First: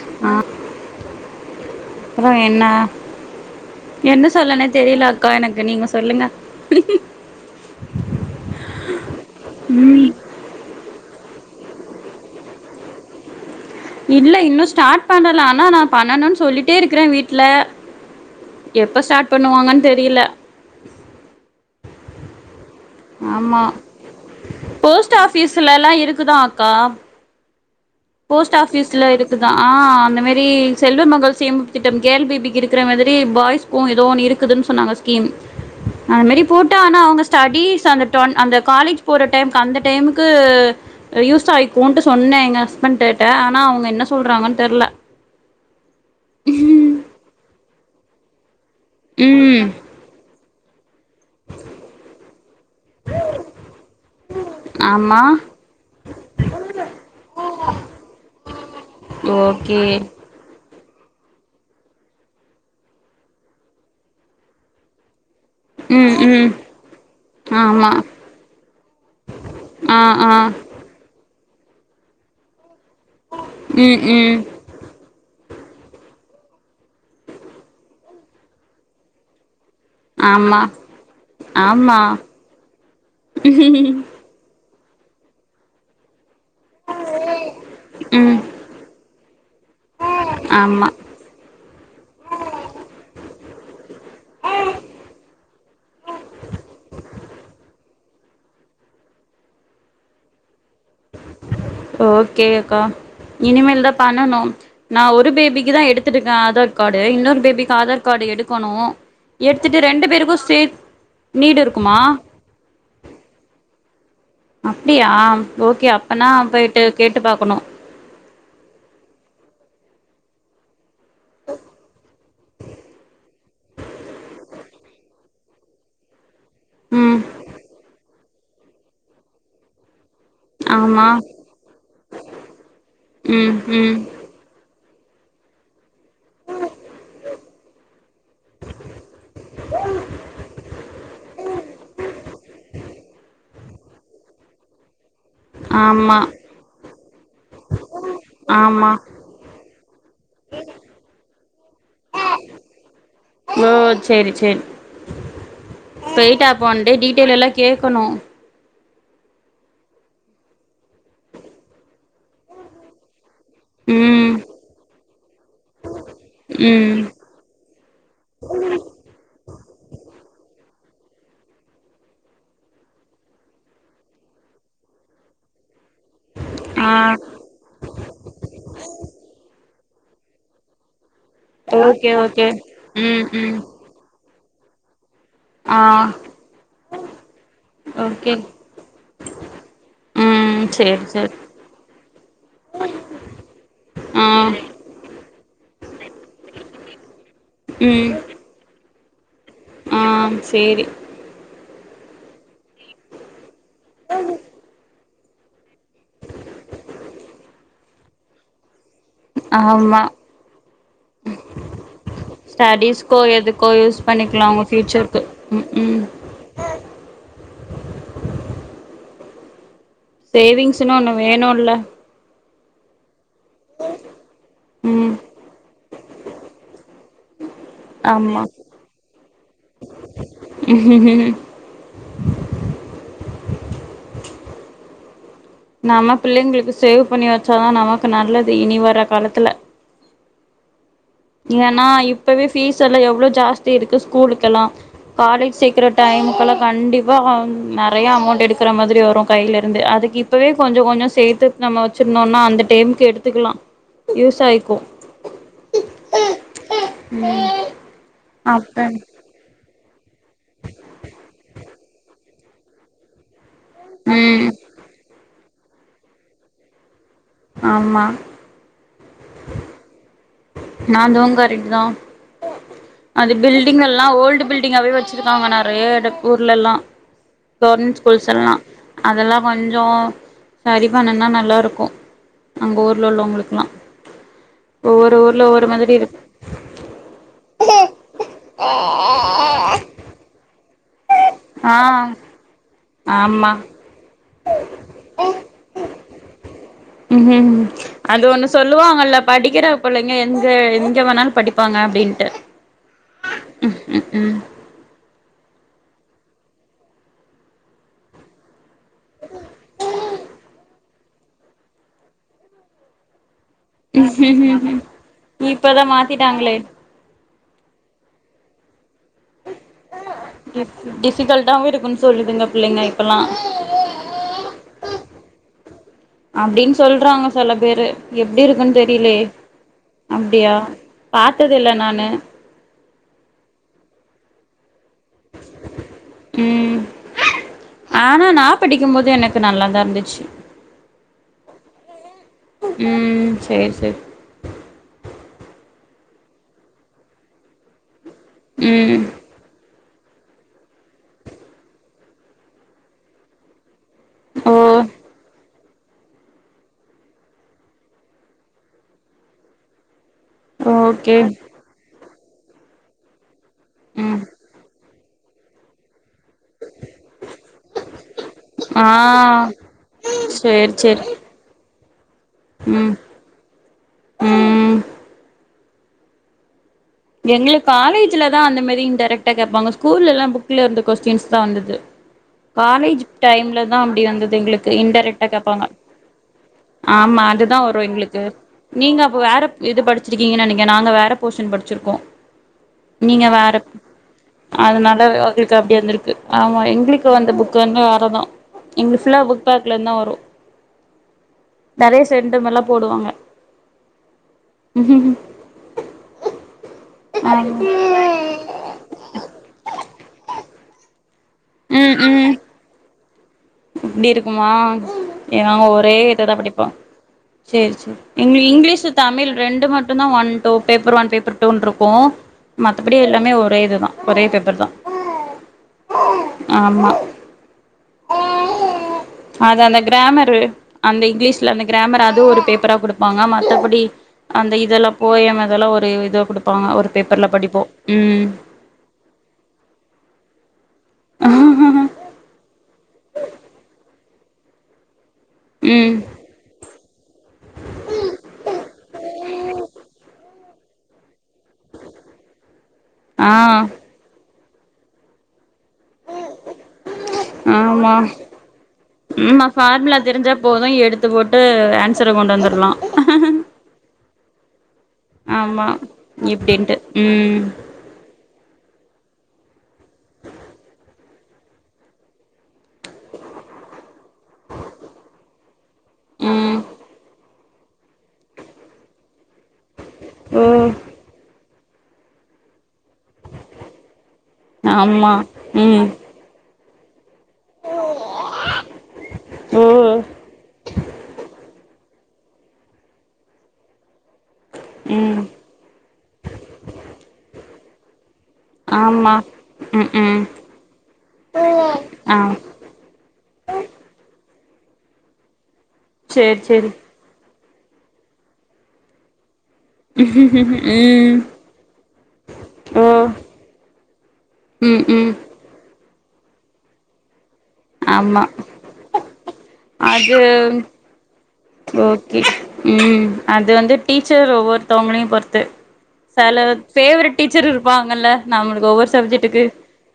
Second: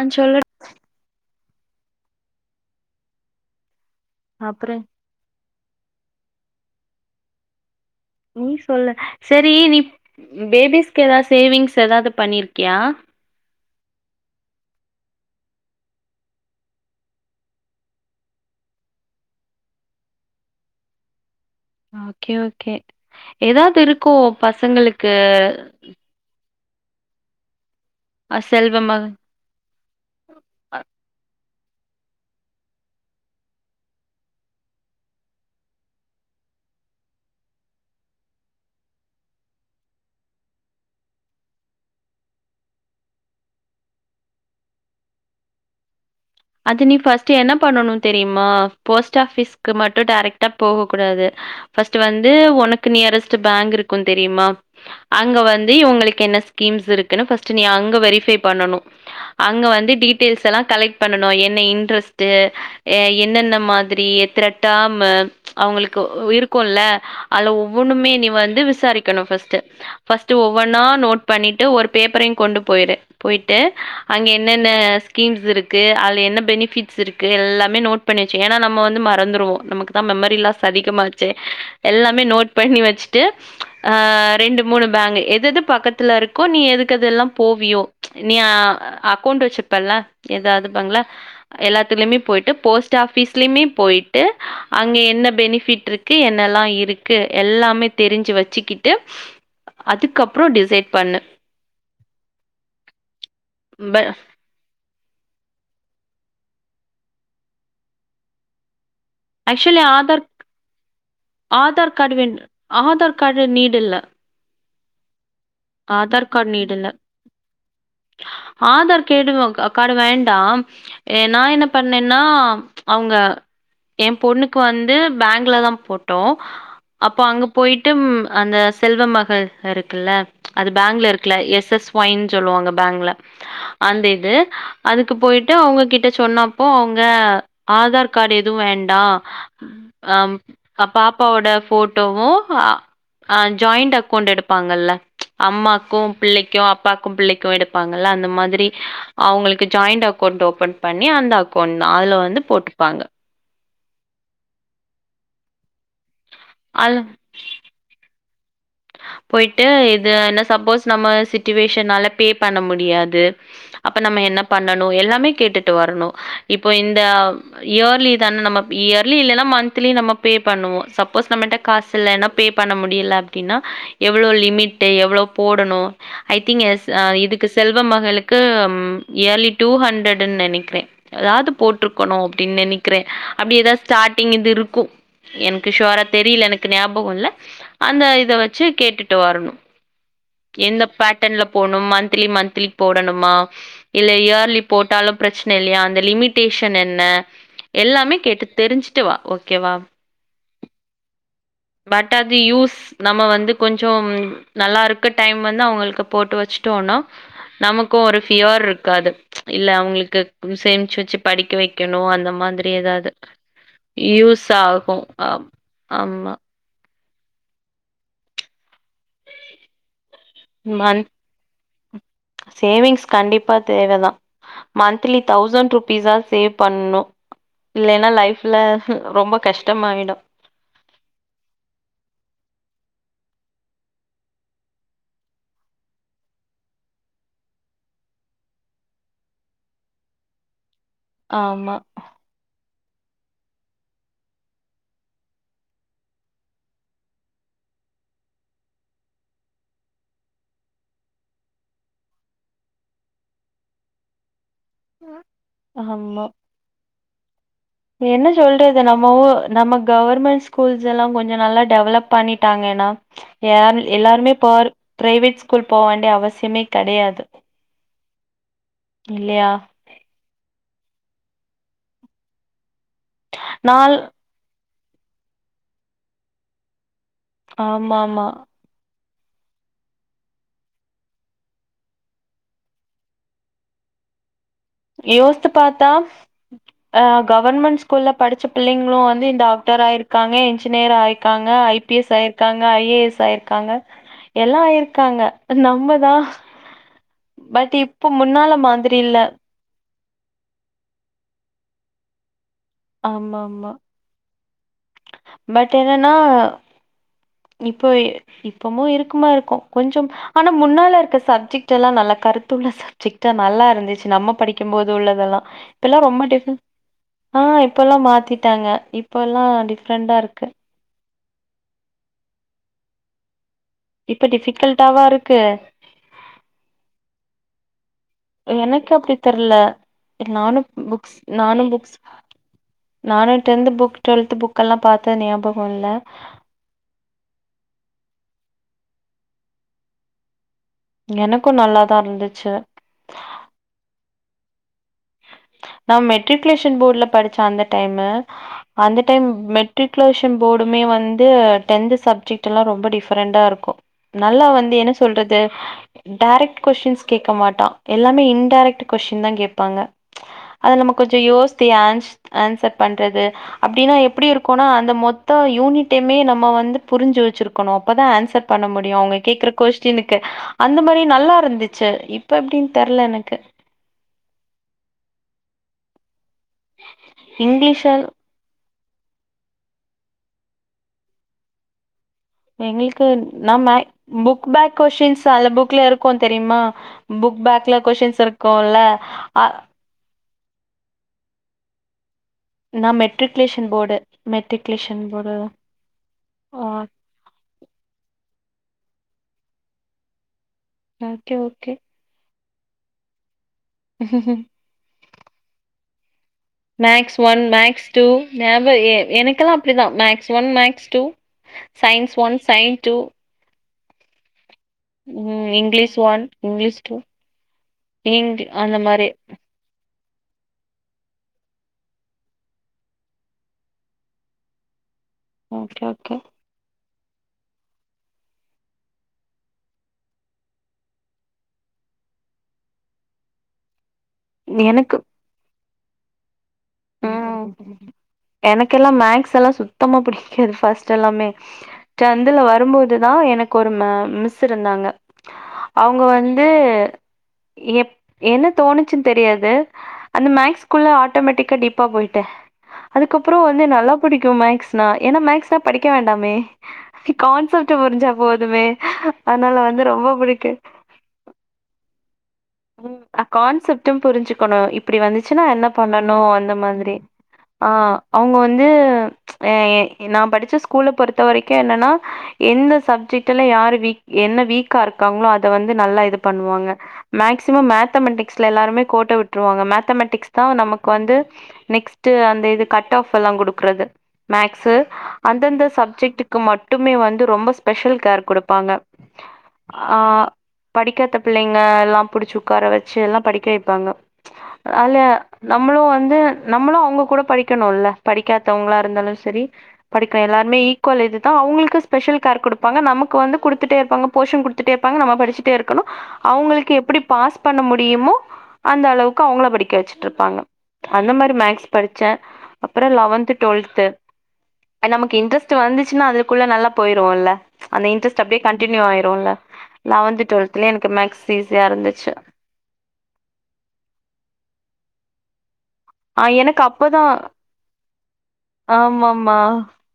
ஆ சொல்லு அப்புறோ என்ன என்ன சொல்லனே அப்புற தெரில அக்கா எனக்கு நீங்க சொல்லுங்க நீ சொல்லு சரி நீ ம் பேபிஸ்க்கு கெதாச் சேவிங்ஸ் ஏதாவது பண்ணிருக்கியா இல்ல இன்னு ஸ்டார்ட் பண்ணல ஆனா நா பண்ணணுன் சொல்லிட்டே இருக்குறே வீட்ல எப்ப ஸ்டார்ட் பண்ணுவாங்கன்னு தெரில ஆகே ஓகே ஆமா ஏதாவது இருக்கு பசங்களுக்கு போஸ்ட் ஆஃபீஸ்ல லெல்லா இருக்குதா க்கா அ போஸ்ட் செல்வ மக ஆஃபீஸ்ல இருக்குதா ஆ அந்த மாரி அ செல்வ மகள் சேமிப்பு திட்டம் கேர்ள் பேபிக்கு இருக்குற மாதிரி பாய்ஸ்க்கு ஏதோ ஒன்னு இருக்குதுன்னு சொன்னாங்க ஸ்கீம் அந் மாரி போட்டா ஆனா அவங்க ஸ்டடீஸ் அந்த டொன் அந்த காலேஜ் போற டைமுக்கு அந்த டைமுக்கு அ யூஸ் ஆயிக்குன்ட்டு சொன்னேங்க [unintelligible] ஆனா அவங்க என்ன சொல்றாங்கன்னு தெர்ல அது நீ ஃப்ர்ஸ்ட் என்ன பண்ணணு தெரியுமா போஸ்ட் ம் ஆஃபிஸுக்கு மட்டு டைரக்ட் ட போ கூடாது ஃபர்ஸ்ட் வந்து உனக்கு நியரஸ்ட்டு பேங்க் இருக்கு தெரியுமா ஆமா அங்க வந்து இவங்களுக்கு என்ன ஸ்கீம்ஸ் இருக்குனு ஃபர்ஸ்ட் நீ அங்க வெரிஃபை பண்ணனு அங்க ஓகே வந்து டீடெயில்ஸ் எல்லா கலெக்ட் பண்ணனு என்ன இன்ட்ரெஸ்ட் அ என்னென்ன மாதிரி எத்தன டெர்ம்மு அவங்களுக்கு ம் உ ம் இருக்குல அதுல ஆமா ஒவ்வொண்ணுமே நீ வந்து விசாரிக்கணு ஃபர்ஸ்ட் ஆ ஃபர்ஸ்ட் ஆ ஒவ்வொன்னா நோட் பண்ணிட்டு ஒரு பேப்பரையு கொண்டு போயிரு போயிட்டு ம் அங்க ம் என்னென்ன ஸ்கீம்ஸ் இருக் கு அதுல என்ன பெனிபிட்ஸ் இருக்கு எல்லாமே நோட் பண்ணி வச்ச ஏன்னா நம்ம வந்து மறந்துருவோ நமக் நாமக்கு தா மெமரி ஆமா லாஸ் அதிகமாச்சே ஆமா எல்லாமே நோட் பண்ணி வச்சுட்டு ஹ ரெண்ட் மூணு பேங்க எது எது பக்கத்துல இருக் கோ நீ எதுக்கு எதால்லா போவியோ நீ ம் அப் அக்கவுண்ட் வச்சுப்பல எதாவது ஆமா பேங்க்ல எல்லாத்துலயுமே போயிட்டு போஸ்ட் ஆபிஸ் [unintelligible] போய் ட்டு அங்க என்ன பெனிஃபிட் ஃபிட் இருக்கு என் என்னால இருக்கு எல்லாமே தெரிஞ்சு வச்சுக்கிட்டு அதுக்கப்புற டிசைடு ஓகே அக்கா இனிமெல்தா ப பண்ணனு நான் ஒரு பேபிக்கு தா எடுத்துற்க ஆதார் கார்டு இன்னொரு பேபிக்கு ஆதார் கார்டு எடுக்கணு எடுத்துட்டு ஆக்சுவலி ரெண்டு பேருக்கு ஆதார்க் சேத் நீடு ஆதார் இருக்குமா கார்டு வேணு ஆதார் கார்டு நீடு இல்ல அப்டியா ஓகே அப்பனா ஆதார் கார்டு போயிட்டு நீடுல கேட்டு பாக்கணு ஆதார் [unintelligible] கார்டு வேண்டா நா என்ன பண்ணேன் ன அவங்க என் பொண்ணுக்கு வந்து பேங்க்ல தா போட்டோ ம் அப்போ அங்க போயிட்டு ம் அந்த செல்வ மகள் இருக்குல்ல அது ஆமா பேங்க்ல இருக்குல எஸ் எஸ் ஒய்ன்னு சொல்லுவாங்க பேங்க்ல ம் ம் அந்த இது அதுக்கு போயிட்டு அவங்க கிட்ட சொன்னப்போ அவங்க ஆதார் கார்டு எது வேண்டா பாப்பாவோட போட்டோவு ஜாயிண்ட் அக்கௌண்ட் எடுப்பாங்கல்ல அம்மாக்கு ஆமா பிள்ளைக்கு அப்பாக்கு பிள்ளைக்கு எடுப்பாங்கல்ல அந்த மாதிரி ஆமா அவங்களுக்கு ஜாயிண்ட் அக்கௌண்ட் ஓபன் பண்ணி அந்த அக்கௌண்ட் தா அதுல வந்து போட்டுப்பாங்க ஓ சேரி சேரி போயிட்டு அப்ப ஒன்டே அதுல டீடெயில் எல்லா கேட்கணு போயிட்டு இது என்ன சப்போஸ் நம்ம சிச்சுவேஷன்னால ப்பே பண்ண முடியாது அப்ப நம்ம ம் என்ன பண்ணணு எல்லாமே கேட்டுட்டு வரணு இப்போ ம் இந்த இயர்லி தான நம்ம இயர்லி இல்லன்னா மந்த்லி நம்ம ப்பே பண்ணுவோ சப்போஸ் நம்மிட்ட காசு இல்லன்னா ப்பே பண்ண முடியல அப்டினா எவ்ளோ லிமிட்டு எவ்ளோ போடணு ஐ திங்க் எஸ் ஆ இதுக்கு செல்வ மகளுக்கு இயர்லி டூ ஹண் ரெட்டுனு நெனைக்கிற ஏதாது ஓகே போட்ருக்கணு ஓகே அப்டின்னு நெனைக்கிறே ம் ம் அப்டி ஏதாவ ஸ்டார்ட் டிங்கது இருக்கு எனக்கு ஆ ஷுவோரா தெரியல எனக்கு ஞாபக இல்ல அந்த ஓகே வச்சு கேட்டுட்டு வரணு ம் எந்த சேரி சேரி பேட்டன்ல போடனு மந்த்லி மந்த்லி போடணுமா இல்ல ஆ இயர்லி போட்டாலு ப்ரச்சன இல்லையா அந்த லிமிடேஷன் என்ன எல்லாமே கேட்டு தெரிஞ்சு கேட்டு வா ஓ ம் சேரி பட் அது யூஸ் நம்ம வந்து கொஞ்சோம் நல்லாருக் க்க டைம் வந்து அவங்களுக்கு போட்டு வச்சுட்டோனா நமக்கு ஒரு ஃபியர் இருக்காது இல்ல ஆமா அவங்களுக்கு சேமிச்சு வச்சு படிக்க வெக்கணு அந்த மாதிரி எதாது ஸ்டடீஸ்க்கோ எதுக்கோ பண்ணிக்கலா யூஸ் அவங்க ஆகு ஃபியூச்சருக்கு ஆஹ ம் ம் ஆமா சேவிங்ஸ்னு மந் ஒன்னு வேணுல சேவிங்ஸ் கண்டிப்பா தேவதா ம் மந்த்லி தௌசண்ட் ருபீஸா சேவ் பண்ணு இல்லைன்னா லைஃப்ல ரொம்ப கஷ்டமாயிடு உஹும் ம் நாம பிள்ளைங்களுக்கு சேவ் பண்ணி வச்சாதா நமக்கு நல்லது இனி வர காலத்துல ஆமா ஏன்னா இப்பமே ஃபீஷ் ஃப்யூச்சர்ல எவ்ள ஜாஸ்தி இருக்கு ஸ்கூலுக்கெல்லா காலேஜ் சேக்கற டைமுக்குள்ள கண்டிப்பா நெறைய அமௌண்ட் எடுக்கற மாதிரி வரு கைல இருந்து அதுக்கு இப்பவே கொஞ்சொ கொஞ்சொ சேத்து நம்ம வெச்சிருந்தோனா அந்த டேம்க்கு எடுத்துக்கலா யூஸாயி ஆமா ம் என்ன சொல்றது நம்ம ஊ நம்ம கவர்மெண்ட் ஸ்கூல்ஸ் எல்லா கொஞ்ச நல்லா டெவலப் பண்ணிட்டாங்கெனா யார் எல்லாருமே ம் பார் பிரைவேட் ஸ்கூல் போக வேண்டிய அவசியமே கெடையாது ஆமா இல்லயா அதுவு கரெக்ட்டுதா அது பில்டிங் நாள் எல்லா ஓல்டு பில் டிங்காவே வெச்சிருக்காங்க நறைய எட ஊர்லெல்லா ஆமா கவர்மெண்ட் ஆமா ஸ்கூல்ஸ் எல்லா அதெல்லா கொஞ்ச சரி பண்ணுனா நல்லாருக்கு அங்க ஊர்ல உள்ளவங்களுக்லா ஒவ்வொரு ஊர் சிச்சு பாத்தா ஆ கவர்மெண்ட் ஸ்கூல்ல படிச்ச பிள்ளைங்களு வந்து டாக்டராயிருக்காங்க இன்ஜினியர் ஆயிருக் காங்க ஆ ஐ பி எஸ் ஆயிருக்காங்க ஐ ஏ எஸ் ஆமா ஆயிருக்காங்க எல்லா ஆயிருக்காங்க நம்மதா ம் பட் இப்ப அது ஒண்ணு முன்னால மாதிரி சொல்லுவாங்கல்ல இல்ல படிக்கிற புள்ளைங்க எங்க எங்க வேணாலு படிப்பாங்க அப்படின்ட்டு ஆமா ஆமா பட் என்னென்னா இப்போ இப்பமு இருக்குமார் இருக்கு கொஞ்சம் ஆனா முன்னால இருக்க சப்ஜெக்ட் எல்லா நல்லா கருத்துல்ல சப்ஜெக்ட் நல்லா இருந்துச்சி நம்ப ம் படிக்கும்போது உள்ளதெல்லா இப்பதா இப்பலா ரொம்ப டிப் மாத்திட்டாங்களே ஆஹ் இப்பெல்லா மாத்திட்டாங்க இப்பெல்லா ஃப்ரெண்டா இருக்கே சிகல்ட்டாவு இருக்குன் சொல்லுதுங்க புள்ளைங்க இப்பெல்லா இப்ப டிஃபிகல்ட்டாவா இருக்கு அப்டின்னு சொல்றாங்க சில பேரு எப்டிருக்குன்னு எனக்கு அப்டி தெரிலேயே தெர்ல அப்டியா நானு புக்ஸ் பாத்ததில்ல புக்ஸ் நானு நானு டென்த் புக் டுவெல்த் புக்கெல்லா பாத் த்த ஞாபகல்ல ம் ஆனா நா படிக்கும் போது எனக்கு நல்லாத இருந்துச்சி எனக்கு நல்லாதா இருந்துச்சு ம் சேரி சேரி நா மெட்ரிகுலேஷன் போடுல படிச்சே அந்த டையமு அந்த ம் டைம் மெட் மெட்ரிகுலரேஷன் போடுமே வந்து டென்து சப்ஜெக்ட்டெல்லா ரொம்ப டிஃப்பரெண்டா இருக்கு நல்லா ஓ வந்து என்ன சொல்றது டைரெக்ட் கொஸின்ஸ் கேக்க மாட்டா எல்லாமே இன்டைரக்ட் கொஸ்டின் தா கேப்பாங்க அது நம்ம கொஞ்ச ஓகே யோசித்து ஆன்ஸ் ஆன்சர் பண்றது அப்டின்னா ம் எப்டி இருக்குனா அந்த மொத் த்தா யூனி ட்டுமே நம்ம வந்து புரிஞ்சு வச்சிருக்கணு அப்பதா ஆன்சர் பண்ண ஆ முடியு அவங்க கேக்குற கொஸ்டினுக்கு சேரி அந்த சேரி மாரி நல்லா இருந்து சரி இ இப்ப எப்டின் ம் தெர்ல எனக்கு ம் எங்களுக்கு இங்கிலீஷால் காலேஜ்ல தான் அந்த மாரி டைரக்டா கேக்பாங்க ஸ்கூலலாம் புக்ல இருந்து கொஸ்டின்ஸ் தான் வந்தது காலேஜ் எங்களுக்கு டைம்ல நான் மே தா அப்டி வந்தது புக் எங்களுக்கு பேக் கொஸின்ஸ் இன்டெரக்ட்டா அ கேப்பாங்க புக்ல இருக்கும் தெரியுமா ஆமா புக் அதுதா பேக்ல வரு கொஸின்ஸ் எங்களுக்கு இருக்கும்ல்ல நீங்க அப்ப வேற அ [unintelligible] நாங்க வேற போர்ஷன் படிச்சிரூக் எ நா நீங்க வேற மெட்ரிகுலேஷன் போர்டு அதனால மெட்ரிகுலேஷன் போர்டு உங்களுக்கு அப்டி வந்திருக்கு ஆமா எங்களுக்கு வந்த புக் வந்து வேறதான் எங்க புல்லா புக் பேக்ல இருந்தான் வரும் ஓகே ஓகே மாறிலா போடுவாங்க ம் ம் மேக்ஸ் ஒன் மேக்ஸ் டூ ஞாபக ஏ எனக்கெல்லாம் அப்டிதான் maths one maths two science ம் ஒன் சைன்ஸ் டூ இப்டி இருக்குமா ம் நாங்க இங்கிலீஷ் ஒரே ஒன் இத தான் படிப்போம் இங்கிலீஷ் டூ சரி சரி இங் அந்த இங்கிலீஷ் மாரி தமிழ் ரெண்டு மட் னா one two paper one paper டூனு இருக்கும் மத்தபடி எல்லாமே ஒரே இதுதான் ஒரே பேப்பர் தான் ஓகே ஓகே அது அந்த கிராமரு அந்த இங்கிலீஷல அந்த கிராமர் அதுவும் ஒரு பேப்பரா கொடுப்பாங்க மத்தபடி அந்த எனக்கு இதெல்லாம் போயம் அதெல்லாம் ஒரு [inaudible] பேப்பர்ல ம் படிப்போ ம் எனக்குலாம் மேக்ஸ்லாம் சுத்தமா பிடிக்காது ஃபஸ் ட்லாம் எல்லாமே சந்துல வரும்போதுதான் எனக்கு ஒரு மே மிஸ் இருந்தாங்க ம் அவுங்க வந்து எப் என்ன தோணுச்சுன்னு தெரியாது அந்த மேக்ஸ் குள்ள ஆட்டோமேட்டிக் கண்டிப்பா போயிட்டேன் ஆ அதுக்கப்புறோ வந்து நல்லா புடிக்கு மே க்ஸ்னா மேக்ஸ்னா படிக்க வேண்டாமே கான்செப்ட் ஆமா புரிஞ்சா போதுமே! ம்மா அதனால வந்து ஃபார்முலா ரொம்ப தெரிஞ்சா பிடிக்கும். போதும் எடுத்து போட்டு ஆன்ஸ் சர கொண்டு வந்து உம் கான்செப்டு புரிஞ்சு போன இப் அப்டி வந்துச்சுன்னா ஆமா என்ன பண்ணணோ அந்த இப்டின்ட்டு மாரி ம் ஆ அவுங்க வந்து எ நான் படிச்ச ஸ்கூல [unintelligible] த்த வரைக்கு என்னன்னா எந்த சப்ஜெக்ட்ல யார் வீக் என்ன வீக்கா இருக்காங்களோ அத வந்து ந்து நல்லா இது ம் பண்ணுவாங்க மேக்சிமம் மேத்தமெட்டிக்ஸ்ல எல்லாருமே கோட்ட விட்டுருவாங்க மேத் மேத்தமெட்டிக்ஸ் ஓ தா நமக்கு வந்து நெக்ஸ்ட்டு அந்த இது கட் ஆப் எல்லா கொடுக்கறது மேக்சு ஆமா அந்தந்த ம் சப்ஜெட்டுக்கு மட் மட்டுமே வந்து ரொம்ப ஸ்பெஷல் கேர் கொடுப்பாங்க ஓ ஆ படிக்கத பிள்ளைங் [unintelligible] புடிச்ச உக்கார வச்சு எல்லா படிக்க வைப்பாங்க ச் அல ம் நம்மளு வந் வந்து நம்மளு அவங்க கூட படிக்கணோல படிக்காதவங்களா இருந்தாலு ஆமா சரி ம் ம் படிக்க எல்லாருமே ஈக்குவல் இதுதா அவங்களுக்கு ஸ்பெஷல் ஆ கேர் கொடுப்பாங்க நமக்கு வந்து கொடுத்துட்டே இருப்பாங்க போஷன் கொடுத்துட்டே இருப்பாங்க நம படிச்சிட் டே இருக்கணு சேரி சேரி அவங்களுக்கு எப் பாஸ் பண்ண முடியுமோ அந்த அளவுக்கு அவங்கள படிக் கவச்சிட்டு இருப்பாங்க அந்த ம் மாரி மேக்ஸ் படிச்சே ஓ அப்புறோ லெவன்த்து டுவெல்து ம் எ ம் நமக்கு இன்ட்ரெஸ்ட் வந்துச் சுனா அதுக்குள்ள நல்லா போயிரொம்ல அந்த இன்டரஸ்ட் ஆமா அப்டியே கண்டியூ ஆயிரும்ல்ல அது லெவன்த் டுவெல்த்லே எனக்கு மேக் ஓகே ம் அது வந்து டீச்சர் ஒவ்வொருத்தவங்களையும் ஒர்த்து ஆஹ் சில எனக்கு அப்பதான் பேவரெட் டீச்சர் இருப்பாங்கல்ல நம்மளுக்கு ஒவ்வொரு ஆமாமா சப்ஜெட்டுக்கு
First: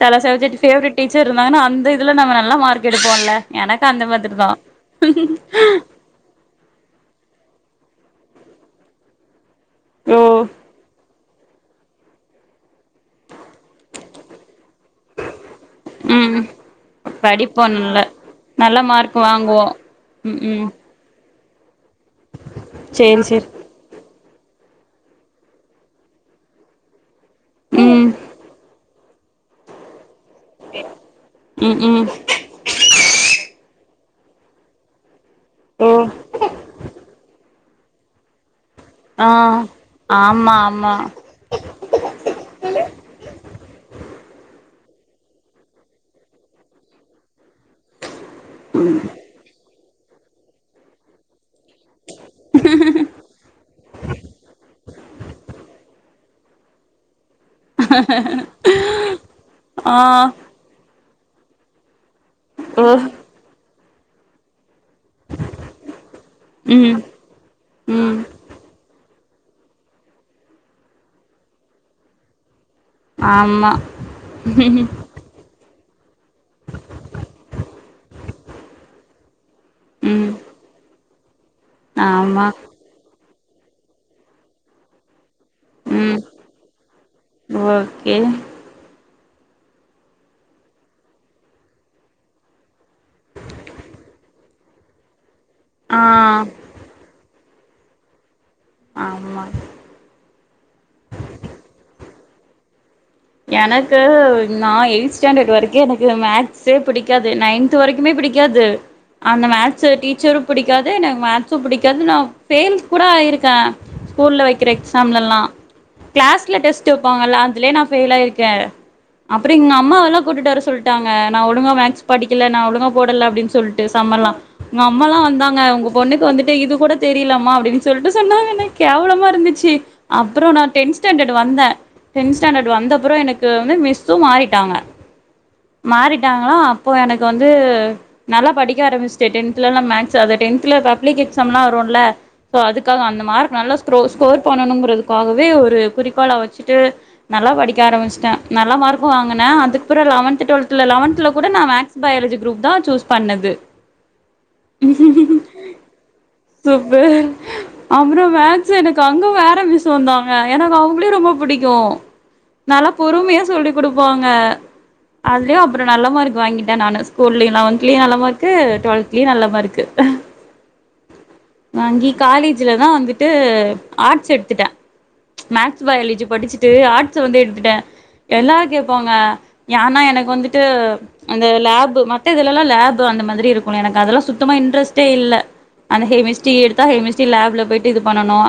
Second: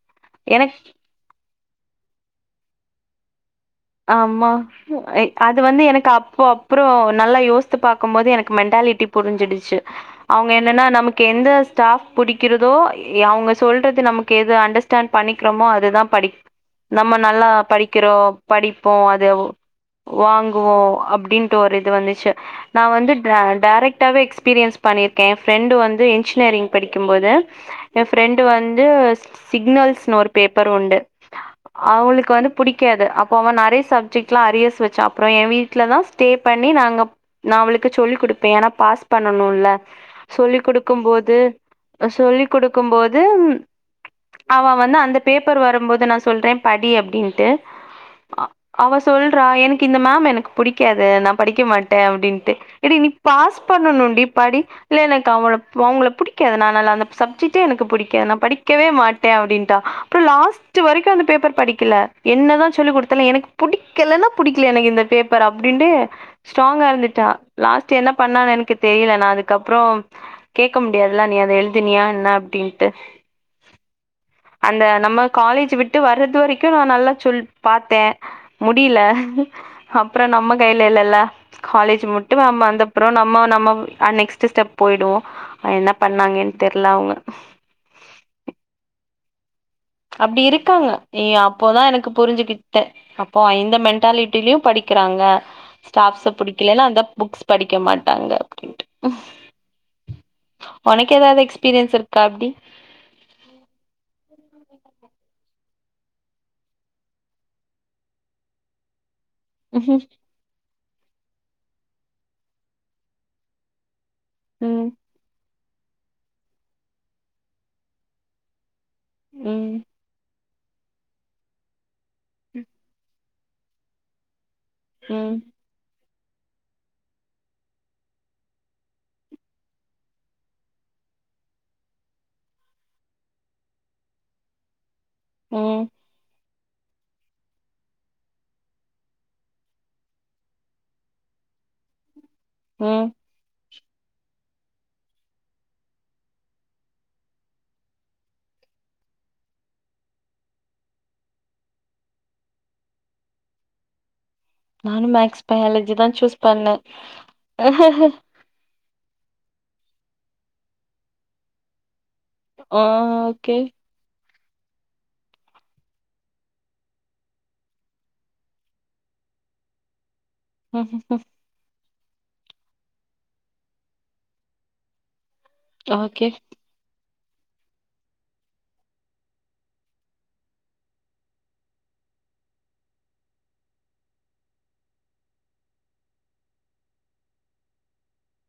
சில சப்ஜெக்ட் எனக்கு பேவரட் டீச்சர் இருந்தாங்கன்னா அந் இதுல நம்ம நல்ல மார்க் எடுப்போல ஆமா அது வந்து எனக்கு அப்போ அப் அப்புறம் நல்லா யோசித்து பார்கும்போது எனக்கு மென்டாலிட்டி புரிஞ்சடு ஓ அவங்க என்னன்னா நமக்கு எந்த ஸ்டாப் புடிக்கிறதோ அவங்க சொல்றது நமக்கு எது அண்டர்ஸ்டாண்ட் பண்ணிக்கிறோமோ அதுதான் படி ம் நம்ம நல்லா படிப்போ நல்ல படிக்கிறோம் நல்ல படிப்போம் மார்க் அதை வாங்குவோ ம் ம் வாங்குவோம் அப்படின்னுட்டு ஒருது வந்துச்சு நான் வந்து சேரி சேரி டைரக்டாவே எக்ஸ எஸ்பீரியன் பண்ணிருக்கே என்ஃப்ரெண்டு வந்து என்ஜினியரிங் படிக்கும்போது என் ம் ஃபிரெண்ட் வந்து வந்து சிக்னல்ஸ்ன்னு ஒரு பேப்பர் உண்டு ம் ம் அவளுக்கு வந்து புடிக்காது அ சப்ஜெக்ட்லாம் அரியஸ் வச்சாப்ப அப்புறம் என் ஓ வீட்டு்லதான் ஸ்டே பண்ணி நாங்க நான் அவளுக்கு சொல்லி கொடுப்பேன் ஏன்னா பாஸ் ஆ பண்ணனும்ல ஆமா சொல்லிக் ஆமா கொடுக்கும்போது சொல்லி கொடுக்கும்போது அவ வந்து அந்த பேப்பர் வரும்போது நான் சொல்றேன் படி அப்படின்ட்டு அவ சொல்றா எனக்கு இந்த மேம் எனக்கு புடிக்காது நம்ம படிக்க மாட்டேன் அப்படின்ட்டு ஏடி நீ பாஸ் பண்ணணும்டி படி இல்ல எனக்கு அவ அவங்கள பிடி எதுனால அந்த சப் சித்தி எனக்கு பிடிக்க நான் படிக்கவே மாட்டேன் அப்படின்டா ஆ அப்றம் லாஸ்ட் வரைக்கும் அந்த பேப்பர் படிக்கல என்னதான் ஓ சொல்லிகொடுத் புடிக்கலைன்னா புடிக்கல எனக்கு இந்த பேப்பர் அப்படின்னு ஸ்ட்ராங்கா பேப்பரா அப்படீன்ட்டு ஸ்ட்ராங்கா ம் இருந்துட்டா லாஸ்ட் என்ன ம் பண்ணான்னு எனக்கு தெரியல நான் அதுக்கப்புறம் கேக்க முடியாதுல்ல நீ அதை எழுதினியா என்ன அப்படின்னு ஆமா அந்த ம் நம்ம காலேஜ் விட்டு வர்றது வரைக்கும் நான் நல்லா சொல் பார்த்த தே முடியல அப்புறம் நம்ம கையில இல்லல்லலே காலேஜ் முட்டும் ஆமா மாமா அந்தப்புறம் நம்ம சும்மா நம்ம அன்னைக்கு நெக்ஸ்ட் ஸ்டெப் போய்டுவோம் என்ன ம் பண்ணாங்கன்னு தெரியல அவங்க ஓகே அப்படி இருக்காங்க எ அப்போதான் எனக்கு புரிஞ்சுகிட்டேன் அப்போ இந்த மென்டாலிட்டிலயும் படிக்கிறாங்க ஆ ஸ்டாஃப்ச புடிக்கல அந்த புக்ஸ் படிக்க மாட்டாங்க ஆமா உனக்கு எதாவது எக்ஸ்பீரியன்ஸ்இரு கபடி எனக்கு நான் எய்ட்ஸ் சிக்ஸ் ஸ்டாண்டர்ட் வரைக்கும் எனக்கு மேத்ஸே பிடிக்காது நைன்த் வரைக்குமே பிடிக்காது அந்த மேத்ஸு டீச்சரும் பிடிக்க என்னது எனக்கு மேத்ஸு பிடிக்காது நான் பெயில் கூட ஆயிருக்கேன் ஸ்கூலில் வைக்கிற ம் எக்ஸாம்லெல்லாம் கிளாஸ்ல டெஸ்ட் வைப்பாங்கல்ல அதுலயே ந பெயிலா இருக்கே அப்புறோ எங்க ம் அம்மாவெல்லா கூட்டிட்டு வரசொல் சொல்ட்டாங்க நா ஒழுங்க மேக்ஸ் படிக்கல நா ம் ஒழுங்க போடல அப்படின் சொ சொல்லிட்டு சம்மலா எங்க அம்மா எல்லா ம் வந்தாங்க உங்க பொண்ணுக்கு வந்துட்டு இது கூட தெரியலாமா அப்படின்னு சொல்லிட்டு சொன்னாங்க எனக் கேவலமா இருந்துச்சு அப்புறோ நா டென்த்ஸ்டேன்டர்டு வந்தே டென்த் ஸ்டெண்டர்ட் வந்தப்புறோ எனக்கு வந்து மிஸ்ஸு மாறிட்டாங்க ம் மாறிட்டாங்களா அப்போ எனக்கு வந்து நல்லா படிக்க ஆரம்பிச்சுட்டே டென்த்லல்லா மேக்ஸ் அதை டென்த்ல பப்ளிக் எக்ஸாம் எல்லா வரும்ல சோ அதுக்காக ம் அந்த மார்க் நல்ல த்ரோ ஸ்கோர் பண்ணணுங்குரதுக்காகவே ஒரு குறிக்கோளா வச்சுட்டு நல்லா படிக்க ஆரம்பிச்சட்டே நல்லா மார்க்கு வாங்குனே அதுக்குப்புறோ லெவன்து ட்டுவெல்த்ல லெவன்த்ல கூட நா மேக்ஸ் பயாலஜி குரூப் தா சூஸ் பண்ணது நானு மேக்ஸ் பயாலஜி தா ஜூஸ் பண்ணே சூப்பர் அப்றோ மேக்ஸ் எடுக்க அங்க வேற மிஸ்ஸு வந்தாங்க எனக்கு அவங்களேயு ரொம்ப புடிக்கு ஆ நல்லா பொறுமையா ஓகே சொல்லி் கொடுப்பாங்க அதுலயு அப்புறோ நல்ல மார்க் வாங்கிட்டே நானு ஸ்கூல்லயு லெவன்த்லயு நல்ல மார்கு ட்டுவெல்த்லேயு நல்ல மார்க்கு ஆ ஆ ஆ வாங்கி காலேஜ்ல தா வந்துட்டு ஆர்ட்ஸ் எடுத்துட்டே ம்ச் மேக்ஸ் பயாலஜி ஓகே படிச்சுட்டு ஆர்ட்ஸ் ஆர்ட்டுசு வந்து எடுத்துட்ட எல்லாரு கேப்பாங்க ஏன்னா எனக்கு வந்துட்டு அந்த லேபு மத்த இதுலல்லா லேபு அந்த மாதிரி இருக்குலா எனக்கு அதெல்லா சுத்தமா இன்ட்ரெஸ்டே இல்ல அந்த கெமிஸ்ட்ரி எடுத்தா கெமிஸ்ட்ரி லேப்ல போயிட்டு இது பண்ணணு